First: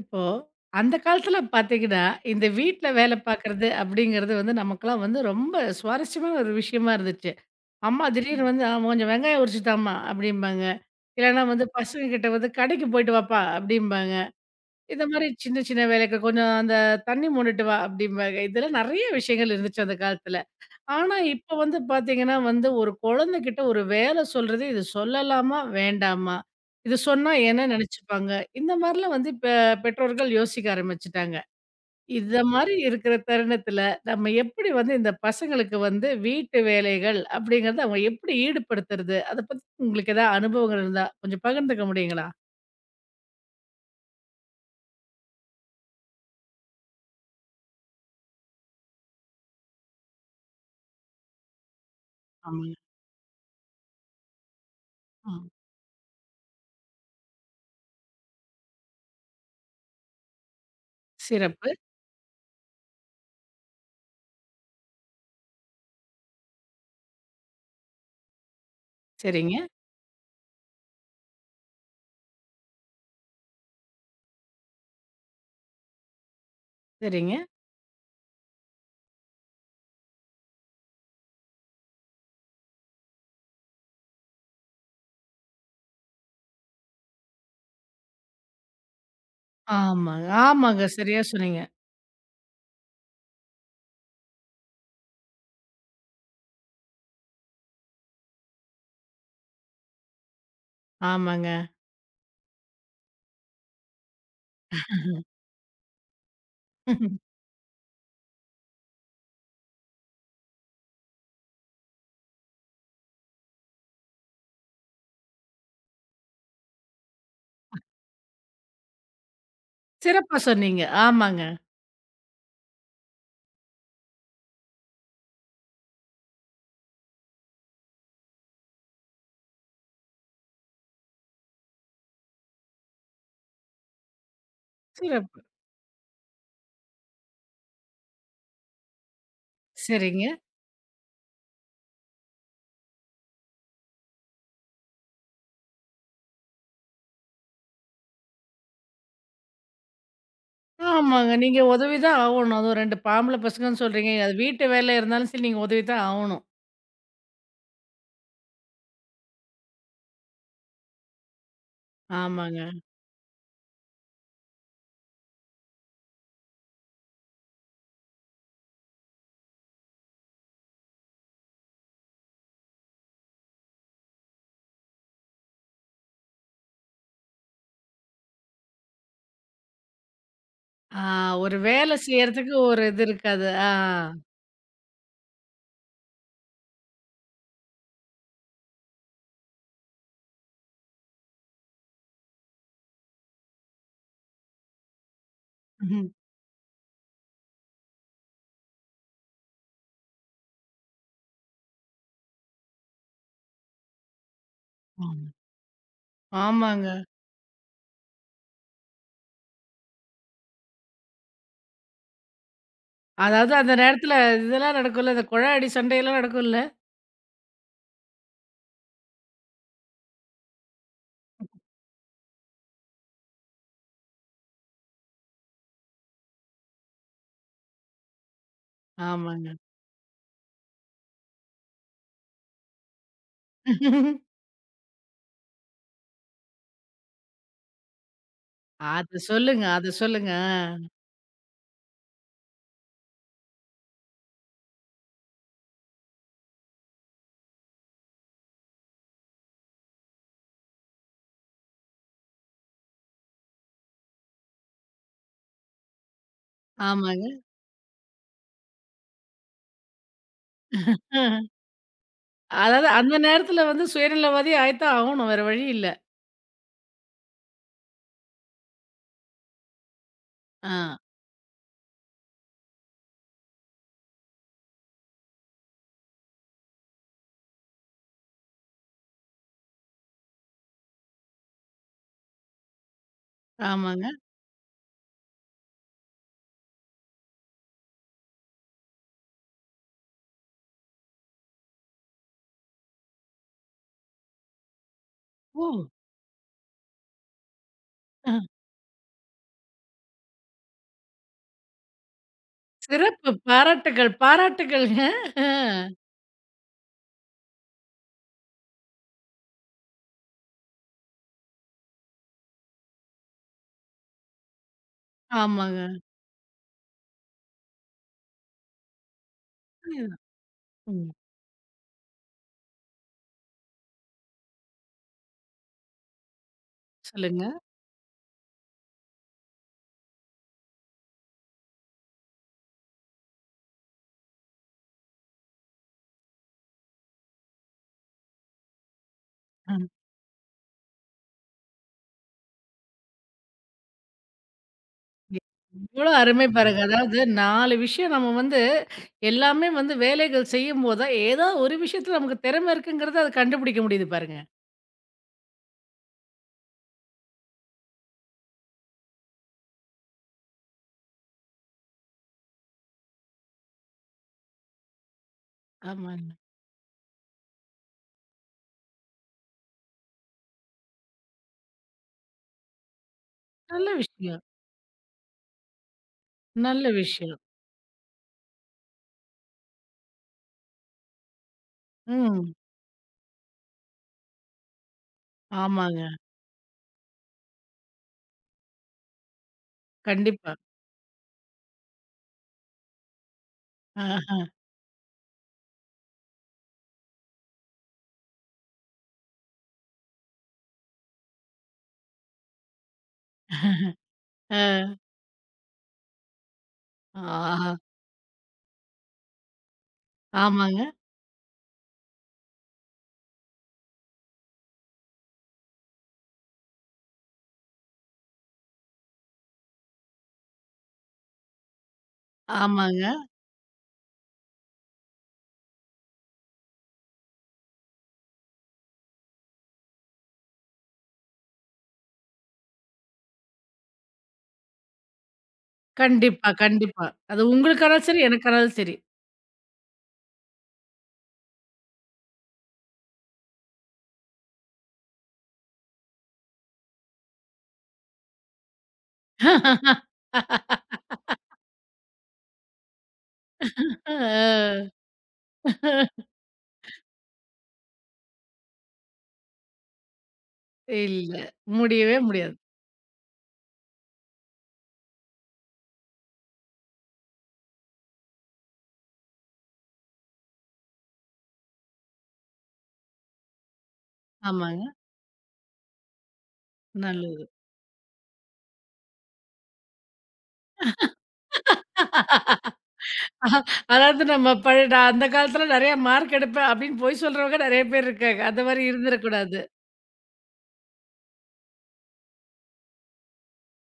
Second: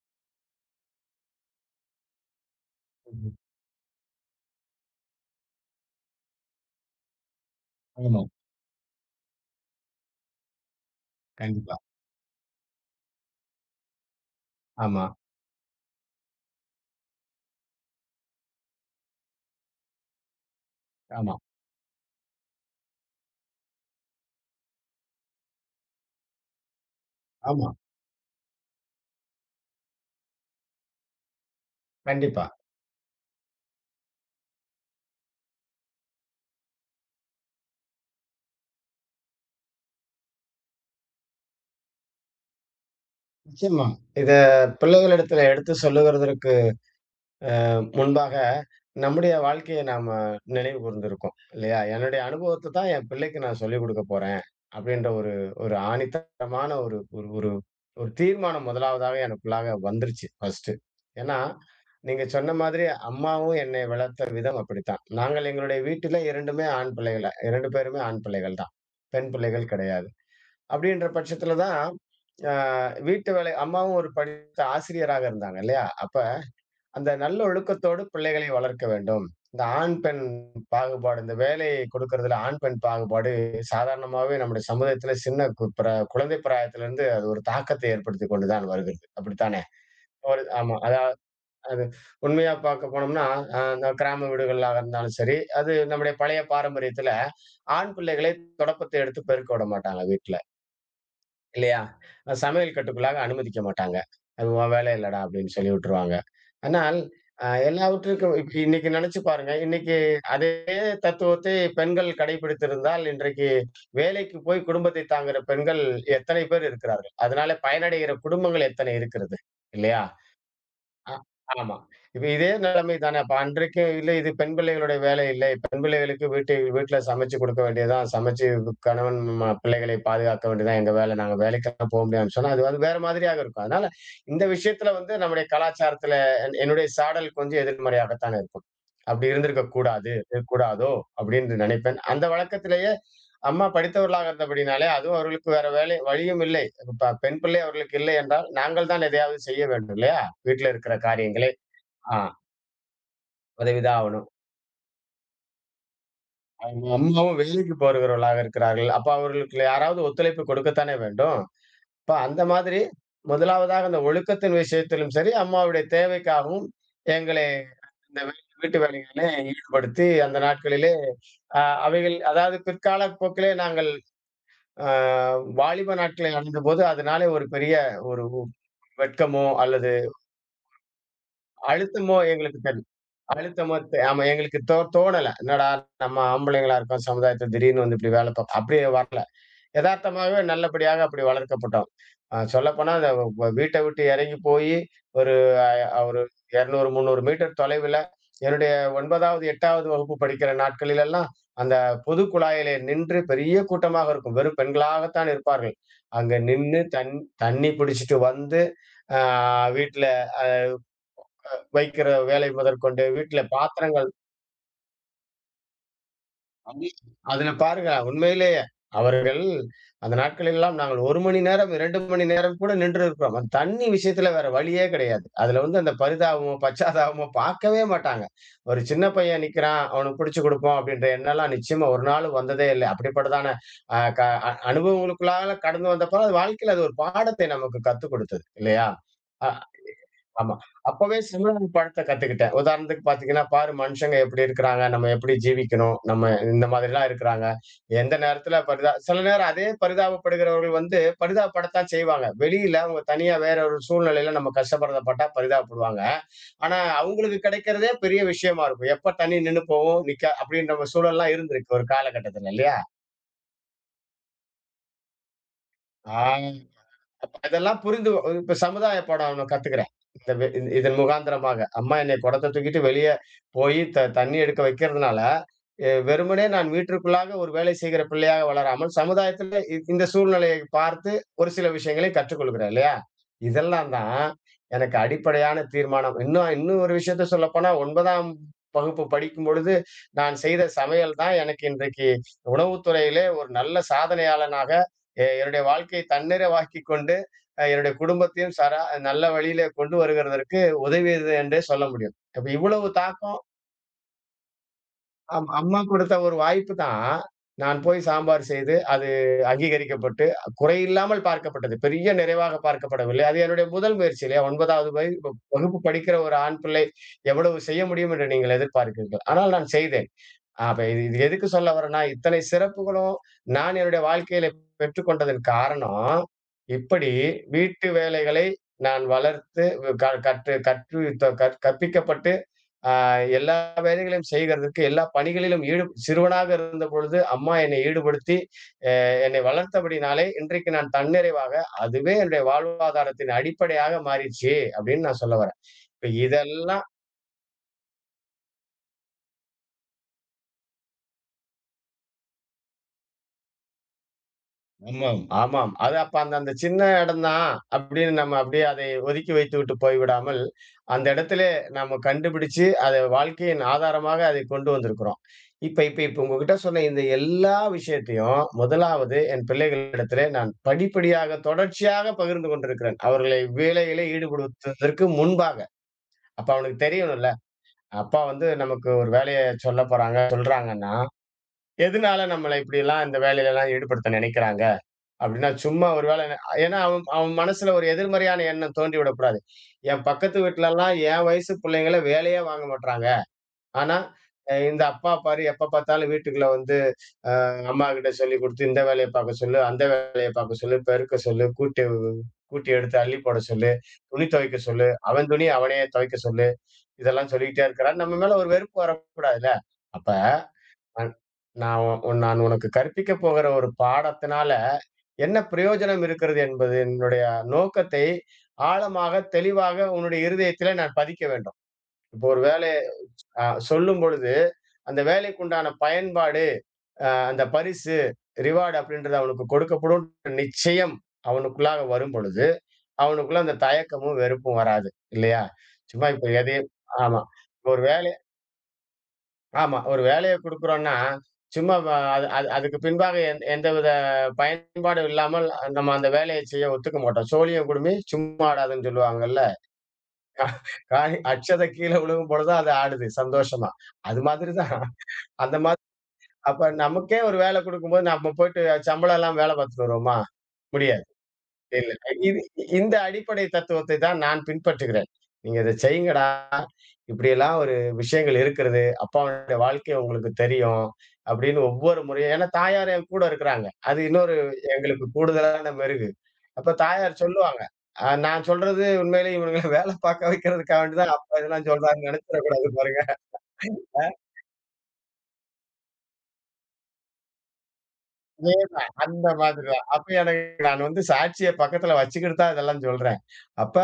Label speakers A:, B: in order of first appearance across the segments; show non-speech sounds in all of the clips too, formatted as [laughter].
A: இப்போ அந்த காலத்துல பார்த்தீங்கன்னா, இந்த வீட்ல வேலை
B: ம்.
A: பார்க்குறது அப்படிங்கிறது வந்து நமக்கெல்லாம் வந்து ரொம்ப சுவாரஸ்யமான ஒரு விஷயமா இருந்துச்சு. அம்மா ம்.
B: ஆமா.
A: திடீர்னு வந்து கொஞ்சம் வெங்காயம் உரிச்சு தாம்மா" அப்படிம்பாங்க. இல்லைன்னா வந்து
B: கண்டிப்பா.
A: "பசங்க கிட்ட வந்து கடைக்கு போயிட்டு வாப்பா" அப்படிம்பாங்க.
B: ஆமா,
A: இந்த மாரி சின்ன சின்ன வேலைக்கு "கொஞ்சம் அந்த தண்ணி மொண்டுட்டு வா" அப்படிம்பாங்க. இதெல்லாம் நெறைய விஷயங்கள் இருந்துச்சு அந்த காலத்துல. ஆனா,
B: ஆமா,
A: இப்ப வந்து பார்த்தீங்கன்னா வந்து, ஒரு குழந்தைகிட்ட ஒரு வேல சொல்றது, இது சொல்லலாமா? வேண்டாமா? இது சொன்னா என்ன
B: ஆமா.
A: நெனச்சுப்பாங்க? இந்த மாரிலாம் வந்து இப்ப பெற்றோர்கள் யோசிக்க ஆரம்பிச்சுட்டாங்க. இந்த
B: கண்டிப்பா.
A: மாரி இருக்கிற தருணத்துல, நம்ம எப்படி வந்து இந்த பசங்களுக்கு வந்து வீட்டு வேலைகள் அப்படிங்கிறத அவங்க எப்படி ஈடுபடுத்துறது? அத பத்தி உங்களுக்கு ஏதாவது அனுபவங்கள் இருந்தா, கொஞ்சம் பகிர்ந்துக்க முடியுங்களா?
B: நிச்சயமா. இத பிள்ளைகளிடத்துல எடுத்து சொல்லுகிறதற்கு முன்பாக, நம்முடைய வாழ்க்கைய நாம நினைவு கூர்ந்திருக்கோம். இல்லையா? "என்னுடைய அனுபவத்த
A: ஆமாங்க.
B: தான் என் பிள்ளைக்கு நான் சொல்லிக் குடுக்க போறேன்." அப்படின்ற ஒரு
A: ஆ.
B: ஒரு ஆணித்தரமான ஒரு ஒரு ஒரு ஒரு தீர்மானம் முதலாவதாவே எனக்குள்ளாக வந்துருச்சு ஃபர்ஸ்ட்டு. ஏன்னா,
A: சிறப்பு.
B: நீங்க சொன்ன மாதிரி அம்மாவும் என்னை வளர்த்த விதம் அப்படித்தான். நாங்கள் எங்களுடைய வீட்டில 2மே ஆண் பிள்ளைகள 2 பேருமே ஆண் பிள்ளைகள் தான். பெண்
A: சரிங்க,
B: பிள்ளைகள் கிடையாது. அப்படின்ற பட்சத்துல தான், அ வீட்டு வேலை அம்மாவும் ஒரு படித்த ஆசிரியராக இருந்தாங்க இல்லையா? அப்ப அந்த நல்ல
A: சரிங்க.
B: ஒழுக்கத்தோடு பிள்ளைகளை வளர்க்க வேண்டும். இந்த ஆண், பெண் பாகுபாடு, இந்த வேலை கொடுக்கறதுல ஆண், பெண் பாகுபாடு சாதாரணமாவே நம்முடைய சமுதாயத்துல சின்ன கு பிர குழந்தை பிராயத்திலிருந்து அது ஒரு தாக்கத்தை ஏற்படுத்திக் கொண்டு தான் வருகிறது. அப்படித்தானே?
A: ஆமாங்க,
B: ஒரு ஆமா.
A: ஆமாங்க. சரியா சொன்னீங்க.
B: அது உண்மையா பார்க்க போனோம்னா, அந்த கிராம வீடுகளாக இருந்தாலும் சரி, அது நம்முடைய பழைய பாரம்பரியத்துல ஆண் பிள்ளைகளை தொடப்பத்தை எடுத்து பெருக்க விட மாட்டாங்க வீட்ல.
A: ஆமாங்க.
B: இல்லையா? சமையல் கட்டுக்குள்ளாக அனுமதிக்க மாட்டாங்க. "அது உன் வேலை இல்லடா" அப்படின்னு சொல்லி விட்டுருவாங்க. ஆனால்,
A: [laughs]
B: அ எல்லாவற்றிற்கும் இப் இன்னைக்கு நினைச்சு பாருங்க. இன்னைக்கு அதே தத்துவத்தை பெண்கள் கடைபிடித்திருந்தால், இன்றைக்கு வேலைக்கு போய் குடும்பத்தை தாங்குகிற பெண்கள் எத்தனை பேர் இருக்கிறார்கள்? அதனால பயனடைகிற குடும்பங்கள் எத்தனை இருக்கிறது? இல்லையா?
A: சிறப்பா சொன்னீங்க.
B: ஆ,
A: ஆமாங்க.
B: ஆமா. இப்ப இதே நிலைமை தானே! அப்ப அன்றைக்கு இல்ல இது பெண் பிள்ளைகளுடைய வேலை இல்லை. பெண் பிள்ளைகளுக்கு வீட்டு வீட்ல சமைச்சு கொடுக்க வேண்டியது தான். சமைச்சு கணவன் பிள்ளைகளை பாதுகாக்க வேண்டியது தான் எங்க வேலை. நாங்க வேலைக்கெல்லாம் போ முடியாதுன்னு சொன்னா, அது வந்து வேற மாதிரியாக இருக்கும். அதனால இந்த விஷயத்துல வந்து
A: சிறப்பு.
B: நம்முடைய கலாச்சாரத்துல என்னுடைய சாடல் கொஞ்சம் எதிர்மறையாகத்தானே இருக்கும். அப்படி இருந்திருக்க கூடாது.
A: சரிங்க.
B: இருக்க கூடாதோ! அப்படின்னு நினைப்பேன். அந்த வழக்கத்திலேயே அம்மா படித்தவர்களாக இருந்தபடினாலே, அதுவும் அவர்களுக்கு வேற வேலை வழியும் இல்லை. பெண் பிள்ளை அவர்களுக்கு இல்லை என்றால், நாங்கள் தான் எதையாவது செய்ய வேண்டும் இல்லையா? வீட்ல இருக்கிற
A: ஆமாங்க.
B: காரியங்களை.
A: நீங்க உதவி தான்
B: ஆ
A: ஆவணும். அதுவும் 2 ஆம்பள பசங்கன்னு
B: உதவிதான்
A: சொல்றீங்க.
B: ஆவணும்.
A: அது வீட்டு வேலை இருந்தாலும் சரி, நீங்க உதவி தான் ஆவணும்.
B: அவங்க அம்மாவும் வேலைக்கு போகிறவர்களாக இருக்கிறார்கள். அப்ப அவர்களுக்கு யாராவது ஒத்துழைப்பு கொடுக்கத்தானே வேண்டும். அப்ப அந்த
A: ஆமாங்க.
B: மாதிரி முதலாவதாக அந்த ஒழுக்கத்தின் விஷயத்திலும் சரி, அம்மாவுடைய தேவைக்காகவும் எங்களை இந்த வீ வீட்டு வேலைகளிலே ஈடுபடுத்தி அந்த நாட்களிலே அவைகள் அதாவது பிற்கால போக்கிலே நாங்கள் அ வாலிப நாட்களை அடைந்தபோது அதனாலே ஒரு பெரிய ஒரு வெட்கமோ அல்லது
A: ஆ ஒரு வேலை
B: அழுத்தமோ
A: செய்யறதுக்கு
B: எங்களுக்கு தெரி
A: ஒரு இது இருக்காது. ஆ.
B: அழுத்தமா தெ ஆமா எங்களுக்கு தோணல. என்னடா நம்ம ஆம்பளைங்களா இருக்கோம், சமுதாயத்துல திடீர்னு வந்து இப்படி வேலை பாப் அப்படி வரல. எதார்த்தமாவே நல்லபடியாக அப்படி வளர்க்கப்பட்டோம். சொல்லப்போனா அந்த வீட்ட விட்டு இறங்கி போயி ஒரு அ
A: ம்ஹ்ம்.
B: ஒரு 200, 300 மீட்டர் தொலைவில என்னுடைய 9வது, 8வது வகுப்பு படிக்கிற நாட்களிலெல்லாம், அந்த பொது குழாயிலே நின்று பெரிய கூட்டமாக இருக்கும். வெறும்
A: ஆமா.
B: பெண்களாகத்தான் இருப்பார்கள். அங்க நின்னு
A: ஆமாங்க.
B: தண்ணி பிடிச்சுட்டு வந்து, ஆ வீட்ல வைக்கிற வேலை முதற்கொண்டு, வீட்ல
A: அதாவது அந்த
B: பாத்திரங்கள்
A: நேரத்துல இதெல்லாம் நடக்கும்ல. இந்த குழாயடி சண்டையெல்லாம் நடக்கும்ல.
B: அதுல பாருங்க, உண்மையிலேயே அவர்கள் அந்த நாட்களெல்லாம் நாங்கள் 1 மணி நேரம், 2 மணி நேரம் கூட நின்றிருக்கிறோம். அந்த தண்ணி விஷயத்துல வேற வழியே கிடையாது. அதுல வந்து அந்த பரிதாபமோ, பச்சாதாபமோ பார்க்கவே மாட்டாங்க. ஒரு சின்ன பையன்
A: ஆமாங்க.
B: நிக்கிறான், அவனுக்கு பிடிச்சு குடுப்போம் அப்படின்ற எண்ணம்லாம் நிச்சயமா ஒரு நாளும் வந்ததே இல்ல. அப்படிப்பட்டதான அ க அ அனுபவங்களுக்குள்ளால கடந்து வந்தப்ப அது வாழ்க்கையில அது ஒரு பாடத்தை நமக்கு கத்துக் குடுத்தது இல்லையா?
A: அத
B: அ
A: சொல்லுங்க, அத சொல்லுங்க.
B: ஆமா. அப்பவே சிம்ரன் படத்த கத்துக்கிட்டேன். உதாரணத்துக்கு பார்த்தீங்கன்னா, பாரு மனுஷங்க எப்படி இருக்கிறாங்க, நம்ம எப்படி ஜீவிக்கணும், நம்ம இந்த மாதிரிலாம் இருக்கிறாங்க. எந்த நேரத்துல சில நேரம் அதே பரிதாபப்படுகிறவர்கள் வந்து பரிதாபப்படத்தான் செய்வாங்க. வெளியில அவங்க தனியா வேற ஒரு சூழ்நிலையில நம்ம கஷ்டப்படுறத பார்த்தா பரிதாபப்படுவாங்க. ஆனா,
A: ஆமாங்க.
B: அவங்களுக்கு கிடைக்கிறதே பெரிய விஷயமா இருக்கும். எப்ப தண்ணி நின்னு போகும், நிக்கா அப்படின்ற சூழல்லாம்
A: ம்.
B: இருந்திருக்கு ஒரு காலகட்டத்துல இல்லையா?
A: அதாவது அந்த நேரத்துல வந்து சுயநலவாதி ஆயித்தான் ஆவணும். வேற வழி இல்ல.
B: ஆ. அப்ப அதெல்லாம் புரிந்து இப்ப சமுதாய பாடம் அவன கத்துக்கிறான். இந்த வெ இ இதன்
A: ஆ.
B: முகாந்திரமாக. அம்மா என்னை குடத்த தூக்கிட்டு வெளிய போயி தண்ணி எடுக்க வைக்கிறதுனால, வெறுமனே நான் வீட்டிற்குள்ளாக ஒரு வேலை செய்கிற பிள்ளையாக வளராமல், சமுதாயத்தில இந்த சூழ்நிலையை பார்த்து ஒரு சில விஷயங்களை கற்றுக்கொள்கிறேன் இல்லையா? இதெல்லாம்
A: ஆமாங்க.
B: தான் எனக்கு அடிப்படையான தீர்மானம். இன்னும் இன்னும் ஒரு விஷயத்த சொல்லப்போனா 9ஆம் வகுப்பு படிக்கும்பொழுது, நான் செய்த சமையல் தான் எனக்கு இன்றைக்கு உணவுத் துறையிலே ஒரு நல்ல சாதனையாளனாக, என்னுடைய
A: ஓ!
B: வாழ்க்கையை தன்னிறைவாக்கிக் கொண்டு என்னுடைய
A: அ.
B: குடும்பத்தையும் சரா நல்ல வழியில கொண்டு வருகிறதற்கு உதவியது என்றே சொல்ல முடியும். அப்ப இவ்வளவு
A: சிறப்பு.
B: தாக்கம்
A: பாராட்டுக்கள், பாராட்டுக்கள்ங்க.
B: அம்மா கொடுத்த ஒரு வாய்ப்பு தான், நான் போய் சாம்பார் செய்து, அது அங்கீகரிக்கப்பட்டு, குறையில்லாமல் பார்க்கப்பட்டது. பெரிய நிறைவாக பார்க்கப்படவில்லை. அது என்னுடைய முதல் முயற்சி இல்லையா? 9வது
A: ஆமாங்க.
B: வகுப்பு படிக்கிற ஒரு ஆண் பிள்ளை எவ்வளவு செய்ய முடியும் என்று நீங்கள் எதிர்பார்க்கிறீர்கள். ஆனால் நான் செய்தேன். ஆ அப்ப இது
A: ம்.
B: இது எதுக்கு சொல்ல வரேன்னா, இத்தனை சிறப்புகளும் நான் என்னுடைய வாழ்க்கையில பெற்றுக்கொண்டதன் காரணம், இப்படி
A: சொல்லுங்க.
B: வீட்டு வேலைகளை நான் வளர்த்து வ் க கற்று கற்று த கற் கற்பிக்கப்பட்டு, ஆ எல்லா வேலைகளையும் செய்கிறதுக்கு, எல்லா பணிகளிலும் சிறுவனாக இருந்தபொழுது அம்மா என்னை ஈடுபடுத்தி, அ என்னை
A: ம்.
B: வளர்த்தபடினாலே, இன்றைக்கு நான் தன்னிறைவாக, அதுவே என்னுடைய வாழ்வாதாரத்தின் அடிப்படையாக மாறிச்சு, அப்படின்னு நான் சொல்ல வரேன். இப்ப
A: எவ்ளோ அருமை பாருங்க.
B: இதெல்லாம்
A: அதாவது 4 விஷயம் நம்ம வந்து எல்லாமே வந்து வேலைகள் செய்யும்போது தான், ஏதோ ஒரு விஷயத்துல நமக்கு திறமை இருக்குங்கிறத அத கண்டுபிடிக்க முடியுது பாருங்க.
B: ஆமாம், ஆமாம். அது அப்ப அந்த அந்த சின்ன இடம் தான் அப்படின்னு நம்ம அப்படியே அதை ஒதுக்கி வைத்துவிட்டு போய்விடாமல், அந்த இடத்திலே நம்ம கண்டுபிடிச்சு அதை வாழ்க்கையின் ஆதாரமாக அதை கொண்டு வந்திருக்கிறோம். இப்ப இப்ப இப்ப
A: ஆமாங்க.
B: உங்ககிட்ட சொன்ன இந்த எல்லா விஷயத்தையும், முதலாவது என் பிள்ளைகளிடத்திலே நான் படிப்படியாக தொடர்ச்சியாக பகிர்ந்து கொண்டிருக்கிறேன். அவர்களை
A: நல்ல
B: வேலையிலே
A: விஷயம்,
B: ஈடுபடுத்துவதற்கு முன்பாக. அப்ப அவனுக்கு
A: நல்ல
B: தெரியணும்ல.
A: விஷயம்.
B: அப்பா வந்து நமக்கு ஒரு வேலைய சொல்லப் போறாங்க, சொல்றாங்கன்னா, எதனால
A: ம்.
B: நம்மள இப்படியெல்லாம் இந்த வேலையிலலாம் ஈடுபடுத்த நினைக்கிறாங்க? அப்படின்னா சும்மா
A: ஆமாங்க.
B: ஒரு வேளை ஏன்னா அவன் அவன் மனசுல ஒரு எதிர்மறையான எண்ணம் தோண்டிவிடக்கூடாது. என் பக்கத்து
A: கண்டிப்பா.
B: வீட்லலாம் என் வயசு புள்ளைங்கள வேலையே வாங்க மாட்றாங்க. ஆனா,
A: ஆஹா.
B: இந்த அப்பா பாரு எப்ப பார்த்தாலும் வீட்டுக்குள்ள வந்து அம்மாகிட்ட சொல்லிக் குடுத்து இந்த வேலைய பார்க்க சொல்லு, அந்த வேலைய பார்க்க சொல்லு, பெருக்க சொல்லு, கூட்டி கூட்டி எடுத்து அள்ளி போட சொல்லு, துணி துவைக்க
A: அ
B: சொல்லு, அவன் துணிய அவனே துவைக்க சொல்லு. இதெல்லாம் சொல்லிக்கிட்டே
A: ஆஹா.
B: இருக்கிறான். நம்ம மேல ஒரு வெறுப்பு வரக்கூடாதுல்ல? அப்ப
A: ஆமாங்க,
B: நான் நான் உன் நான் உனக்கு கற்பிக்கப் போகிற ஒரு பாடத்தினால என்ன பிரயோஜனம் இருக்கிறது என்பது என்னுடைய நோக்கத்தை ஆழமாக, தெளிவாக உன்னுடைய இருதயத்திலே நான் பதிக்க வேண்டும். இப்போ ஒரு வேலை
A: ஆமாங்க.
B: சொல்லும் பொழுது, அந்த வேலைக்குண்டான பயன்பாடு, அந்த பரிசு, ரிவார்ட் அப்படின்றது அவனுக்கு கொடுக்கப்படும் நிச்சயம் அவனுக்குள்ளாக வரும் பொழுது, அவனுக்குள்ள அந்த தயக்கமும், வெறுப்பும் வராது. இல்லையா? சும்மா இப்ப
A: கண்டிப்பா,
B: எதையும்
A: கண்டிப்பா.
B: ஆமா.
A: அது
B: ஒரு
A: உங்களுக்கானாலும்
B: வேலை
A: சரி, எனக்கானாலும் சரி.
B: ஆமா. ஒரு வேலைய குடுக்குறோம்னா, சும்மா வ அது அது அதுக்கு பின்பாக எந்தவித பயன்பாடும் இல்லாமல் நம்ம அந்த வேலைய செய்ய ஒத்துக்க மாட்டோம். "சோழியம் குடுமி சும்மா ஆடாதுன்னு" சொல்லுவாங்கல்ல. கா-
A: [laughs]
B: காய் அட்சத கீழ விழுகும் பொழுது அது ஆடுது சந்தோஷமா. அது மாதிரி தான்.
A: அ.
B: அந்த மாதிரி அப்ப நமக்கே ஒரு வேல குடுக்கும்போது நம்ம போயிட்டு சம்பளம் இல்லாம வேல பாத்துட்டு வருவோமா? முடியாது.
A: இல்ல.
B: இல்ல.
A: முடியவே
B: இது
A: முடியாது.
B: இந்த அடிப்படை தத்துவத்தை தான் நான் பின்பற்றுகிறேன். நீங்க இத செய்யுங்கடா. இப்படியெல்லாம் ஒரு விஷயங்கள் இருக்கிறது. அப்பாவுடைய வாழ்க்கை உங்களுக்கு தெரியும். அப்படின்னு ஒவ்வொரு முறையும் ஏன்னா தாயார் என் கூட இருக்கிறாங்க. அது இன்னொரு
A: ஆமாங்க.
B: எங்களுக்கு கூடுதலான மெருகு. அப்ப தாயார்
A: நல்லது.
B: சொல்லுவாங்க. நான் சொல்றது உண்மையிலேயே இவனுங்கள வேலை பார்க்க வைக்கிறதுக்காக வேண்டி தான் அப்பா இதெல்லாம் சொல்றாங்கன்னு நினைச்சிடக்கூடாது பாருங்க.
A: அதாவது நம்ம நான் அந்த காலத்துல நெறைய மார்க் எடுப்பேன் அப்படின்னு பொய் சொல்றவங்க நெறைய பேர் இருக்காங்க. அந்த மாரி
B: அதேதான். அந்த
A: இருந்துறக்கூடாது.
B: மாதிரி தான். அப்ப எனக்கு நான் வந்து சாட்சிய பக்கத்துல வச்சுக்கிட்டு தான் இதெல்லாம் சொல்றேன். அப்ப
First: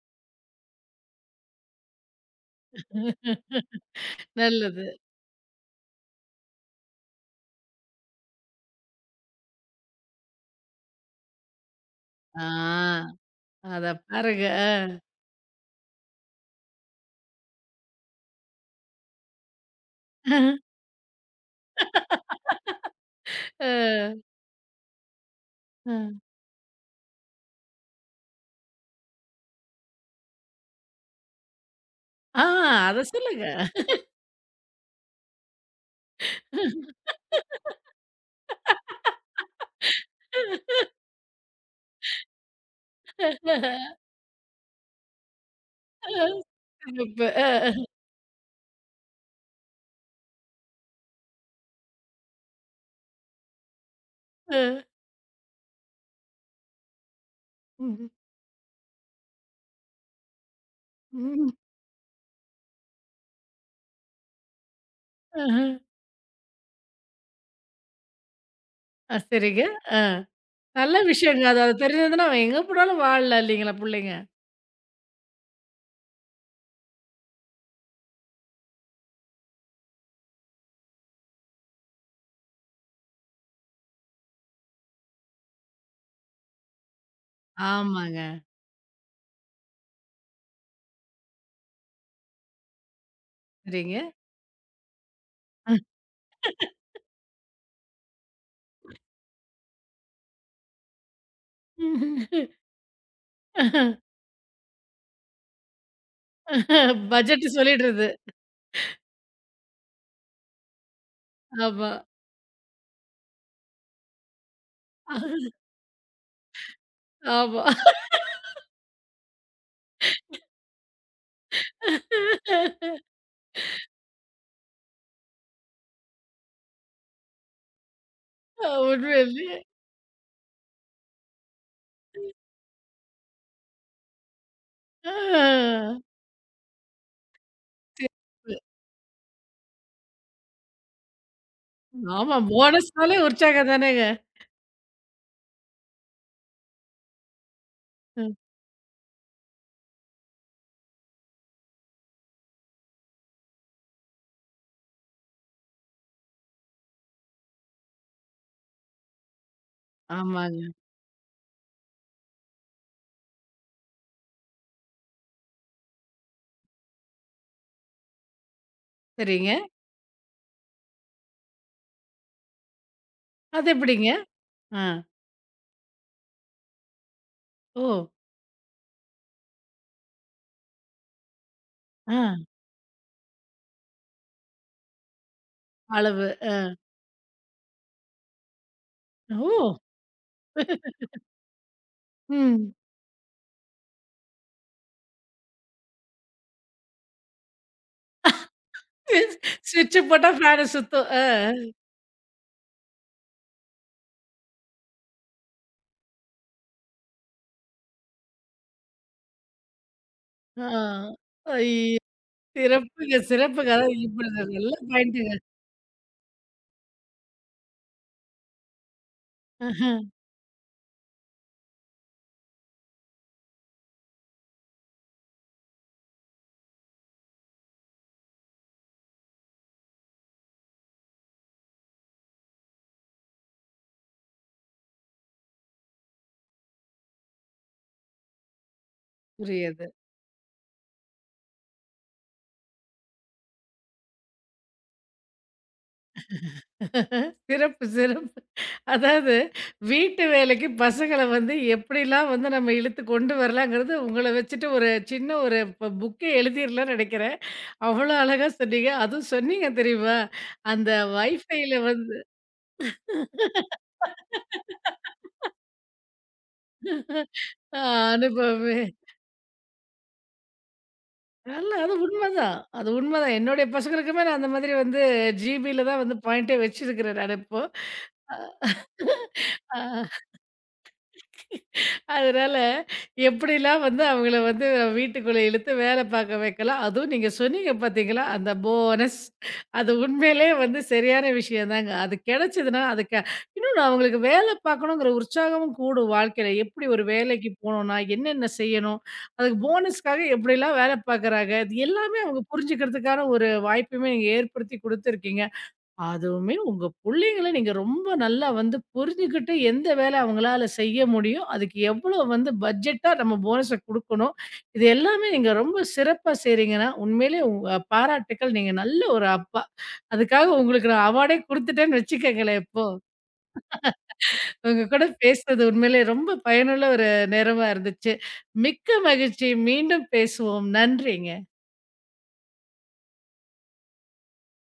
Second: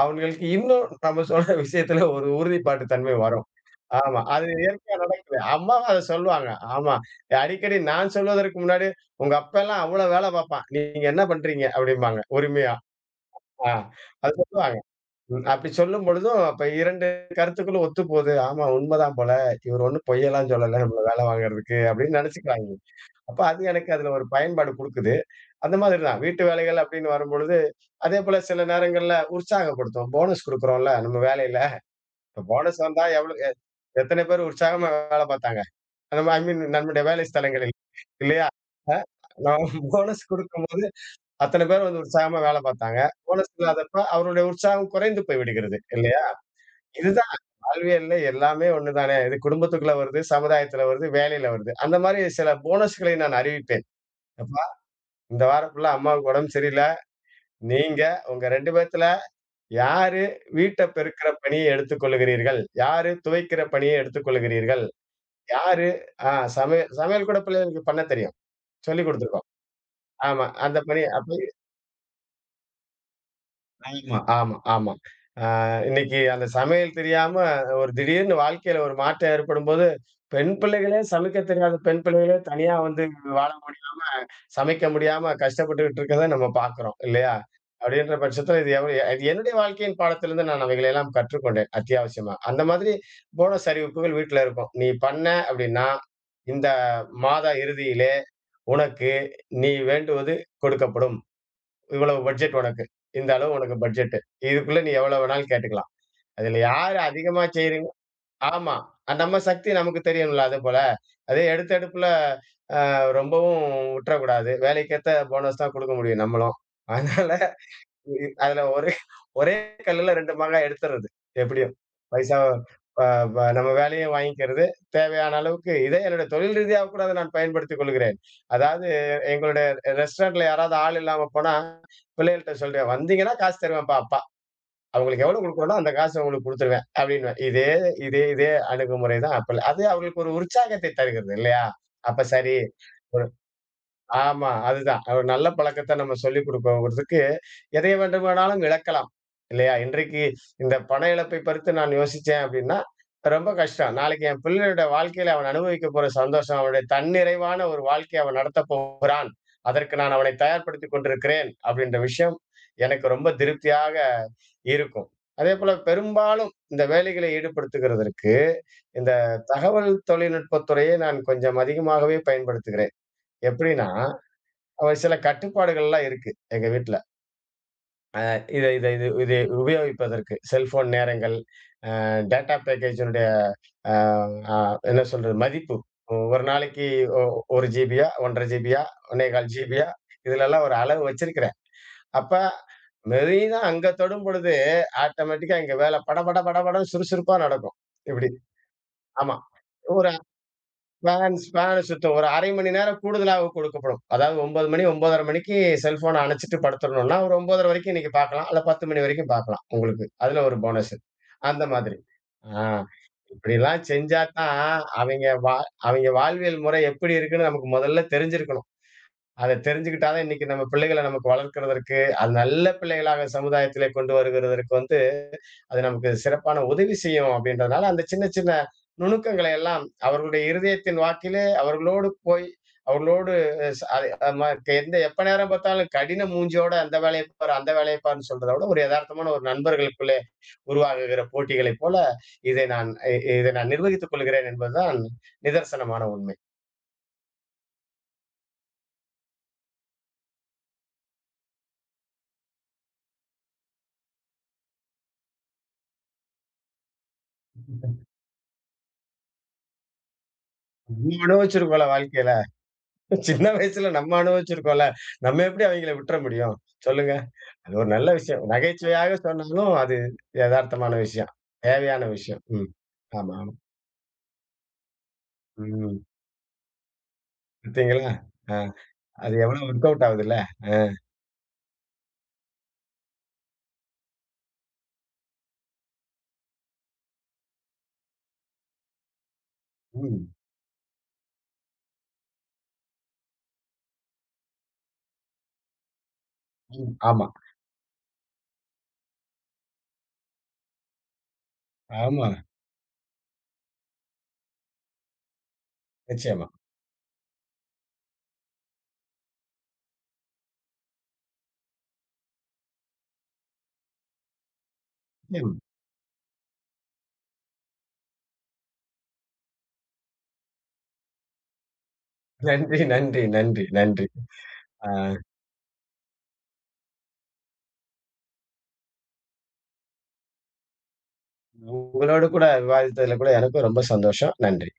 B: அவங்களுக்கு இன்னும் நம்ம சொல்ற விஷயத்துல ஒரு உறுதிப்பாட்டு தன்மை வரும். ஆமா. அது
A: நல்லது.
B: இயற்கையா நடக்குது. அம்மாவும் அத சொல்லுவாங்க. ஆமா. அடிக்கடி நான் சொல்வதற்கு முன்னாடி, "உங்க அப்பல்லாம் அவ்ளோ வேல பாப்பான். நீங்க என்ன பண்றீங்க?" அப்படிம்பாங்க உரிமையா.
A: ஆ
B: ஆ
A: அத
B: அது
A: பாருங்க.
B: சொல்லுவாங்க. ம். அப்படி சொல்லும் பொழுதும் அப்ப 2 கருத்துக்களும் ஒத்துப்போகுது. ஆமா உண்மதான் போல. இவர் ஒண்ணும்
A: அ.
B: பொய்யெல்லாம் சொல்லல நம்மள வேல வாங்குறதுக்கு அப்படின்னு நெனச்சுக்கிறாய்ங்க. அப்ப அது எனக்கு அதுல
A: அ.
B: ஒரு பயன்பாடு குடுக்குது. அந்த
A: அ.
B: மாதிரி தான். வீட்டு வேலைகள் அப்படின்னு வரும்பொழுது, அதேபோல சில நேரங்கள்ல உற்சாகப்படுத்துவோம். போனஸ் குடுக்குறோம்ல நம்ம வேலையில. இப்ப
A: ஆ
B: போனஸ்
A: அத
B: வந்தா எவ்வளோ
A: சொல்லுங்க.
B: எ எத்தன பேர் உற்சாகமா வேலை பார்த்தாங்க? நம்ம ஐ மீன் நம்முடைய வேலை ஸ்தலங்களில் இல்லையா? அ நான் போனஸ் குடுக்கும்போது அத்தன பேர் வந்து உற்சாகமா வேலை பார்த்தாங்க. போனஸ் இல்லாதப்ப அவருடைய உற்சாகம் குறைந்து போய் விடுகிறது இல்லையா?
A: சிறப்பு.
B: இதுதான்
A: அ.
B: வாழ்வியல்ல எல்லாமே ஒண்ணு தானே. இது குடும்பத்துக்குள்ள வருது, சமுதாயத்துல வருது, வேலையில வருது. அந்த மாரி சில போனஸ்களை நான் அறிவிப்பேன். "எப்பா
A: அ.
B: இந்த வாரம் ஃபுல்லா அம்மாவுக்கு உடம்பு சரியில்ல. நீங்க
A: ம்.
B: உங்க 2 பேத்துல யாரு வீட்ட பெருக்கிற
A: ம்.
B: பணியை எடுத்துக்கொள்கிறீர்கள்? யாரு துவைக்கிற பணியை எடுத்துக்கொள்கிறீர்கள்?
A: அஹ.
B: யாரு ஆ சமையல் சமையல் கூட பிள்ளைகளுக்கு பண்ண தெரியும். சொல்லிக் குடுத்துருக்கோம்.
A: சரிங்க. அ.
B: ஆமா. அந்த
A: நல்ல
B: பணி அப்படி
A: விஷயங்க. அது அது தெரிஞ்சதுன்னா, அவன் எங்க போனாலும் வாழலாம் இல்லைங்களா புள்ளைங்க?
B: ஆமா, ஆமா, ஆமா. ஆ இன்னைக்கு அந்த சமையல் தெரியாம ஒரு திடீர்னு வாழ்க்கையில ஒரு மாற்றம் ஏற்படும்போது, பெண் பிள்ளைகளே சமைக்க தெரியாத பெண் பிள்ளைகளே தனியா வந்து வாழ சமைக்க முடியாம கஷ்டப்பட்டுகிட்டு இருக்கத நம்ம பார்க்கிறோம் இல்லையா? அப்படின்ற
A: ஆமாங்க.
B: பட்சத்தில இது என்னுடைய வாழ்க்கையின் பாடத்திலிருந்து நான் அவைகளையெல்லாம் கற்றுக்கொண்டேன் அத்தியாவசியமா. அந்த மாதிரி போனஸ்
A: சரிங்க.
B: அறிவிப்புகள் வீட்ல இருக்கும். "நீ பண்ண அப்படின்னா, இந்த மாத இறுதியிலே உனக்கு நீ வேண்டுவது கொடுக்கப்படும். இவ்வளவு பட்ஜெட் உனக்கு. இந்த அளவு உனக்கு பட்ஜெட். இதுக்குள்ள நீ எவ்வளவு வேணாலும் கேட்டுக்கலாம்." அதுல யார் அதிகமா
A: பட்ஜெட்
B: செய்றீங்க
A: சொல்லிடுறது.
B: ஆமா. நம்ம சக்தி நமக்கு தெரியும்ல அதுபோல. அது
A: ஆமா.
B: எடுத்தடுப்புல ரொம்பவும் விட்றக்கூடாது. வேலைக்கேத்த போனஸ் தான் குடுக்க முடியும் நம்மளும். அதனால
A: ஆமா.
B: [laughs] அதுல ஒரே ஒரே கல்லுல 2 மாங்காய் எடுத்துறது. எப்படியும். பைசா ப ப நம்ம வேலையும் வாங்கிக்கிறது. தேவையான அளவுக்கு இதை என்னுடைய தொழில் ரீதியா கூட அதை நான் பயன்படுத்திக் கொள்கிறேன். அதாவது
A: உண்மையிலேயே.
B: எங்களுடைய ரெஸ்டாரண்ட்ல யாராவது ஆள் இல்லாம போனா, பிள்ளைகள்ட்ட சொல்லிடுவேன். "வந்தீங்கன்னா காசு தருவேன்ப்பா அப்பா. அவங்களுக்கு எவ்வளவு குடுக்கணும்னோ
A: ஆ.
B: அந்த காச உங்களுக்கு குடுத்துருவேன்." அப்படின்னுவேன். இதே இதே இதே
A: சிறப்பு.
B: அணுகுமுறை தான் அப்பல அது அவங்களுக்கு ஒரு உற்சாகத்தை தருகிறது இல்லையா? அப்ப
A: ஆமா.
B: சரி.
A: போனஸ்னாலே உற்சாகம் தானேங்க.
B: ஆமா. அதுதான். ஒரு நல்ல பழக்கத்த நம்ம சொல்லிக் குடுக்கோங்கிறதுக்கு, எதை
A: ம்.
B: வேண்டுமானாலும் இழக்கலாம். இல்லையா? இன்றைக்கு இந்த பண இழப்பை பறித்து நான் யோசிச்சேன் அப்டின்னா, ரொம்ப கஷ்டம். நாளைக்கு என் பிள்ளையோட வாழ்க்கையில அவன் அனுபவிக்கப் போற சந்தோஷம், அவனுடைய தன்னிறைவான ஒரு வாழ்க்கைய அவன் நடத்தப் போகிறான். அதற்கு நான் அவனை
A: ஆமாங்க.
B: தயார்படுத்திக் கொண்டிருக்கிறேன் அப்டின்ற விஷயம் எனக்கு ரொம்ப திருப்தியாக இருக்கும். அதேபோல பெரும்பாலும் இந்த வேலைகளை ஈடுபடுத்துகிறதற்கு, இந்த
A: சரிங்க.
B: தகவல் தொழில்நுட்பத் துறையை நான் கொஞ்சம் அதிகமாகவே பயன்படுத்துகிறேன்.
A: அது
B: எப்டின்னா
A: எப்படிங்க? ஆ.
B: ஒரு சில கட்டுப்பாடுகள்லாம் இருக்கு எங்க வீட்ல.
A: ஓ!
B: இத இத இது இது உபயோகிப்பதற்கு செல்போன் நேரங்கள், அ
A: ஆ.
B: டேட்டா பேக்கேஜினுடைய அ அ என்ன சொல்றது? மதிப்பு.
A: அளவு.
B: ஒரு
A: அ.
B: நாளைக்கு ஒ 1 ஜிபியா, 1 1/2 ஜிபியா, 1 1/4
A: ஓ!
B: ஜிபியா இதுலலாம் ஒரு அளவு வச்சிருக்கிறேன். அப்ப
A: ம்.
B: மெரீனா அங்க தொடும் பொழுது ஆட்டோமேட்டிக்கா இங்க வேலை படபட படபடன்னு சுறுசுறுப்பா நடக்கும். இப்படி. ஆமா.
A: ஸ்விட்ச்
B: ஒரு
A: போட்டா ஃபேன் சுத்தும். அ.
B: ஸ்பேன சுத்தம். ஒரு 1/2 மணி நேரம் கூடுதலாக கொடுக்கப்படும். அதாவது 9:00 மணி 9:30 மணிக்கு செல்ஃபோன அணைச்சுட்டு படுத்துறணும்னா, ஒரு 9:30 வரைக்கும் நீங்க பார்க்கலாம். அல்ல 10:00 மணி வரைக்கும் பார்க்கலாம் உங்களுக்கு. அதுல ஒரு
A: ஆ.
B: போனஸு. அந்த மாதிரி.
A: ஐயோ!
B: ஆ.
A: சிறப்புங்க, சிறப்புங்க.
B: இப்படிலாம்
A: அதான்
B: செஞ்சா
A: இப்ப
B: தான்
A: நல்ல
B: அவைங்க
A: பாயிண்ட்டுங்க.
B: வா அவைங்க வாழ்வியல் முறை எப்படி இருக்குன்னு நமக்கு முதல்ல தெரிஞ்சிருக்கணும். அத தெரிஞ்சுக்கிட்டா தான் இன்னைக்கு நம்ம பிள்ளைகள நமக்கு வளர்க்கிறதற்கு, அது நல்ல பிள்ளைகளாக சமுதாயத்திலே கொண்டு வருகிறதற்கு வந்து அது நமக்கு சிறப்பான உதவி செய்யும் அப்படின்றதுனால, அந்த சின்ன சின்ன நுணுக்கங்களை எல்லாம் அவர்களுடைய இருதயத்தின் வாக்கிலே அவர்களோடு போய், அவர்களோடு அது நமக்கு எந்த எப்ப நேரம் பார்த்தாலும் கடின மூஞ்சியோட அந்த வேலைய பாரு, அந்த வேலைய பாருன்னு சொல்றத விட, ஒரு எதார்த்தமான ஒரு
A: புரியுது.
B: நண்பர்களுக்குள்ளே உருவாகுகிற போட்டிகளைப் போல, இதை நான் இ இதை நான் நிர்வகித்துக் கொள்கிறேன் என்பதுதான் நிதர்சனமான உண்மை.
A: [laughs] சிறப்பு, சிறப்பு. அதாவது வீட்டு வேலைக்கு பசங்கள வந்து எப்படிலாம் வந்து நம்ம இழுத்து கொண்டு வரலாங்கிறது உங்கள வச்சுட்டு ஒரு சின்ன ஒரு புக்கே எழுதிர்லாம்னு நெனைக்கிறேன். அவ்வளோ அழகா சொன்னீங்க. அதுவும் சொன்னீங்க தெரியுமா? அந்த
B: நம்ம
A: வைஃபைல
B: அனுபவிச்சிருக்கோம்ல
A: வந்து
B: வாழ்க்கையில. சின்ன வயசுல நம்ம அனுபவிச்சிருக்கோம்ல.
A: [laughs]
B: நம்ம எப்படி அவைங்கள விட்டுற முடியும்? சொல்லுங்க. அது
A: அ
B: ஒரு நல்ல விஷயம்.
A: அனுபவமே.
B: நகைச்சுவையாக சொன்னாலும் அது எதார்த்தமான விஷயம்.
A: நல்ல அது
B: தேவையான விஷயம்.
A: உண்மதான்.
B: ம்.
A: அது
B: ஆமா,
A: உண்மதான்.
B: ஆமா.
A: என்னுடைய பசங்களுக்குமே நான் அந்த மாதிரி வந்து ஜிபில
B: ம்.
A: தான் வந்து பாயிண்டே வச்சிருக்கிறேன் நான் இப்போ.
B: பார்த்தீங்களா?
A: அ.
B: ஆ. அது எவ்வளவு ஒர்க் அவுட்
A: அ.
B: ஆகுதுல்ல. ஆ.
A: அதனால எப்படிலாம் வந்து அவங்கள வந்து வீட்டுக்குள்ள இழுத்து வேலை பார்க்க வைக்கலாம். அதுவும் நீங்க சொன்னீங்க பார்த்தீங்களா, அந்த போனஸ் அது
B: ம்.
A: உண்மையிலேயே வந்து சரியான விஷயம் தாங்க. அது கிடைச்சதுன்னா, அதுக்கு இன்னொன்னு அவங்களுக்கு வேலை பார்க்கணுங்கிற உற்சாகமும் கூடும் வாழ்க்கையில. எப்படி
B: ம்.
A: ஒரு
B: ஆமா.
A: வேலைக்கு போணும்னா, என்னென்ன செய்யணும்? அதுக்கு போனஸ்க்காக எப்படிலாம் வேலை பார்க்குறாங்க? இது எல்லாமே
B: ஆமா.
A: அவங்க புரிஞ்சுக்கிறதுக்கான ஒரு வாய்ப்புமே நீங்க ஏற்படுத்தி குடுத்துருக்கீங்க.
B: நிச்சயமா.
A: அதுவுமே உங்க புள்ளைங்கள நீங்க ரொம்ப நல்லா வந்து புரிஞ்சுகிட்டு எந்த வேலை அவங்களால செய்ய முடியும், அதுக்கு எவ்வளோ வந்து பட்ஜெட்டா நம்ம போனஸ குடுக்கணும். இது எல்லாமே நீங்க
B: ம்.
A: ரொம்ப சிறப்பா செய்றீங்கன்னா, உண்மையிலே உங்க பாராட்டுக்கள். நீங்க நல்ல ஒரு அப்பா. அதுக்காக உங்களுக்கு நான் அவார்டே குடுத்துட்டேன்னு வச்சுக்கங்களேன்
B: நன்றி,
A: இப்போ.
B: நன்றி, நன்றி, நன்றி.
A: உங்க
B: ஆ
A: கூட பேசுனது உண்மையிலே ரொம்ப பயனுள்ள ஒரு நேரமா இருந்துச்சு. மிக்க மகிழ்ச்சி. மீண்டும் பேசுவோம். நன்றிங்க.
B: உங்களோடு கூட விவாதித்ததுல கூட எனக்கும் ரொம்ப சந்தோஷம். நன்றி.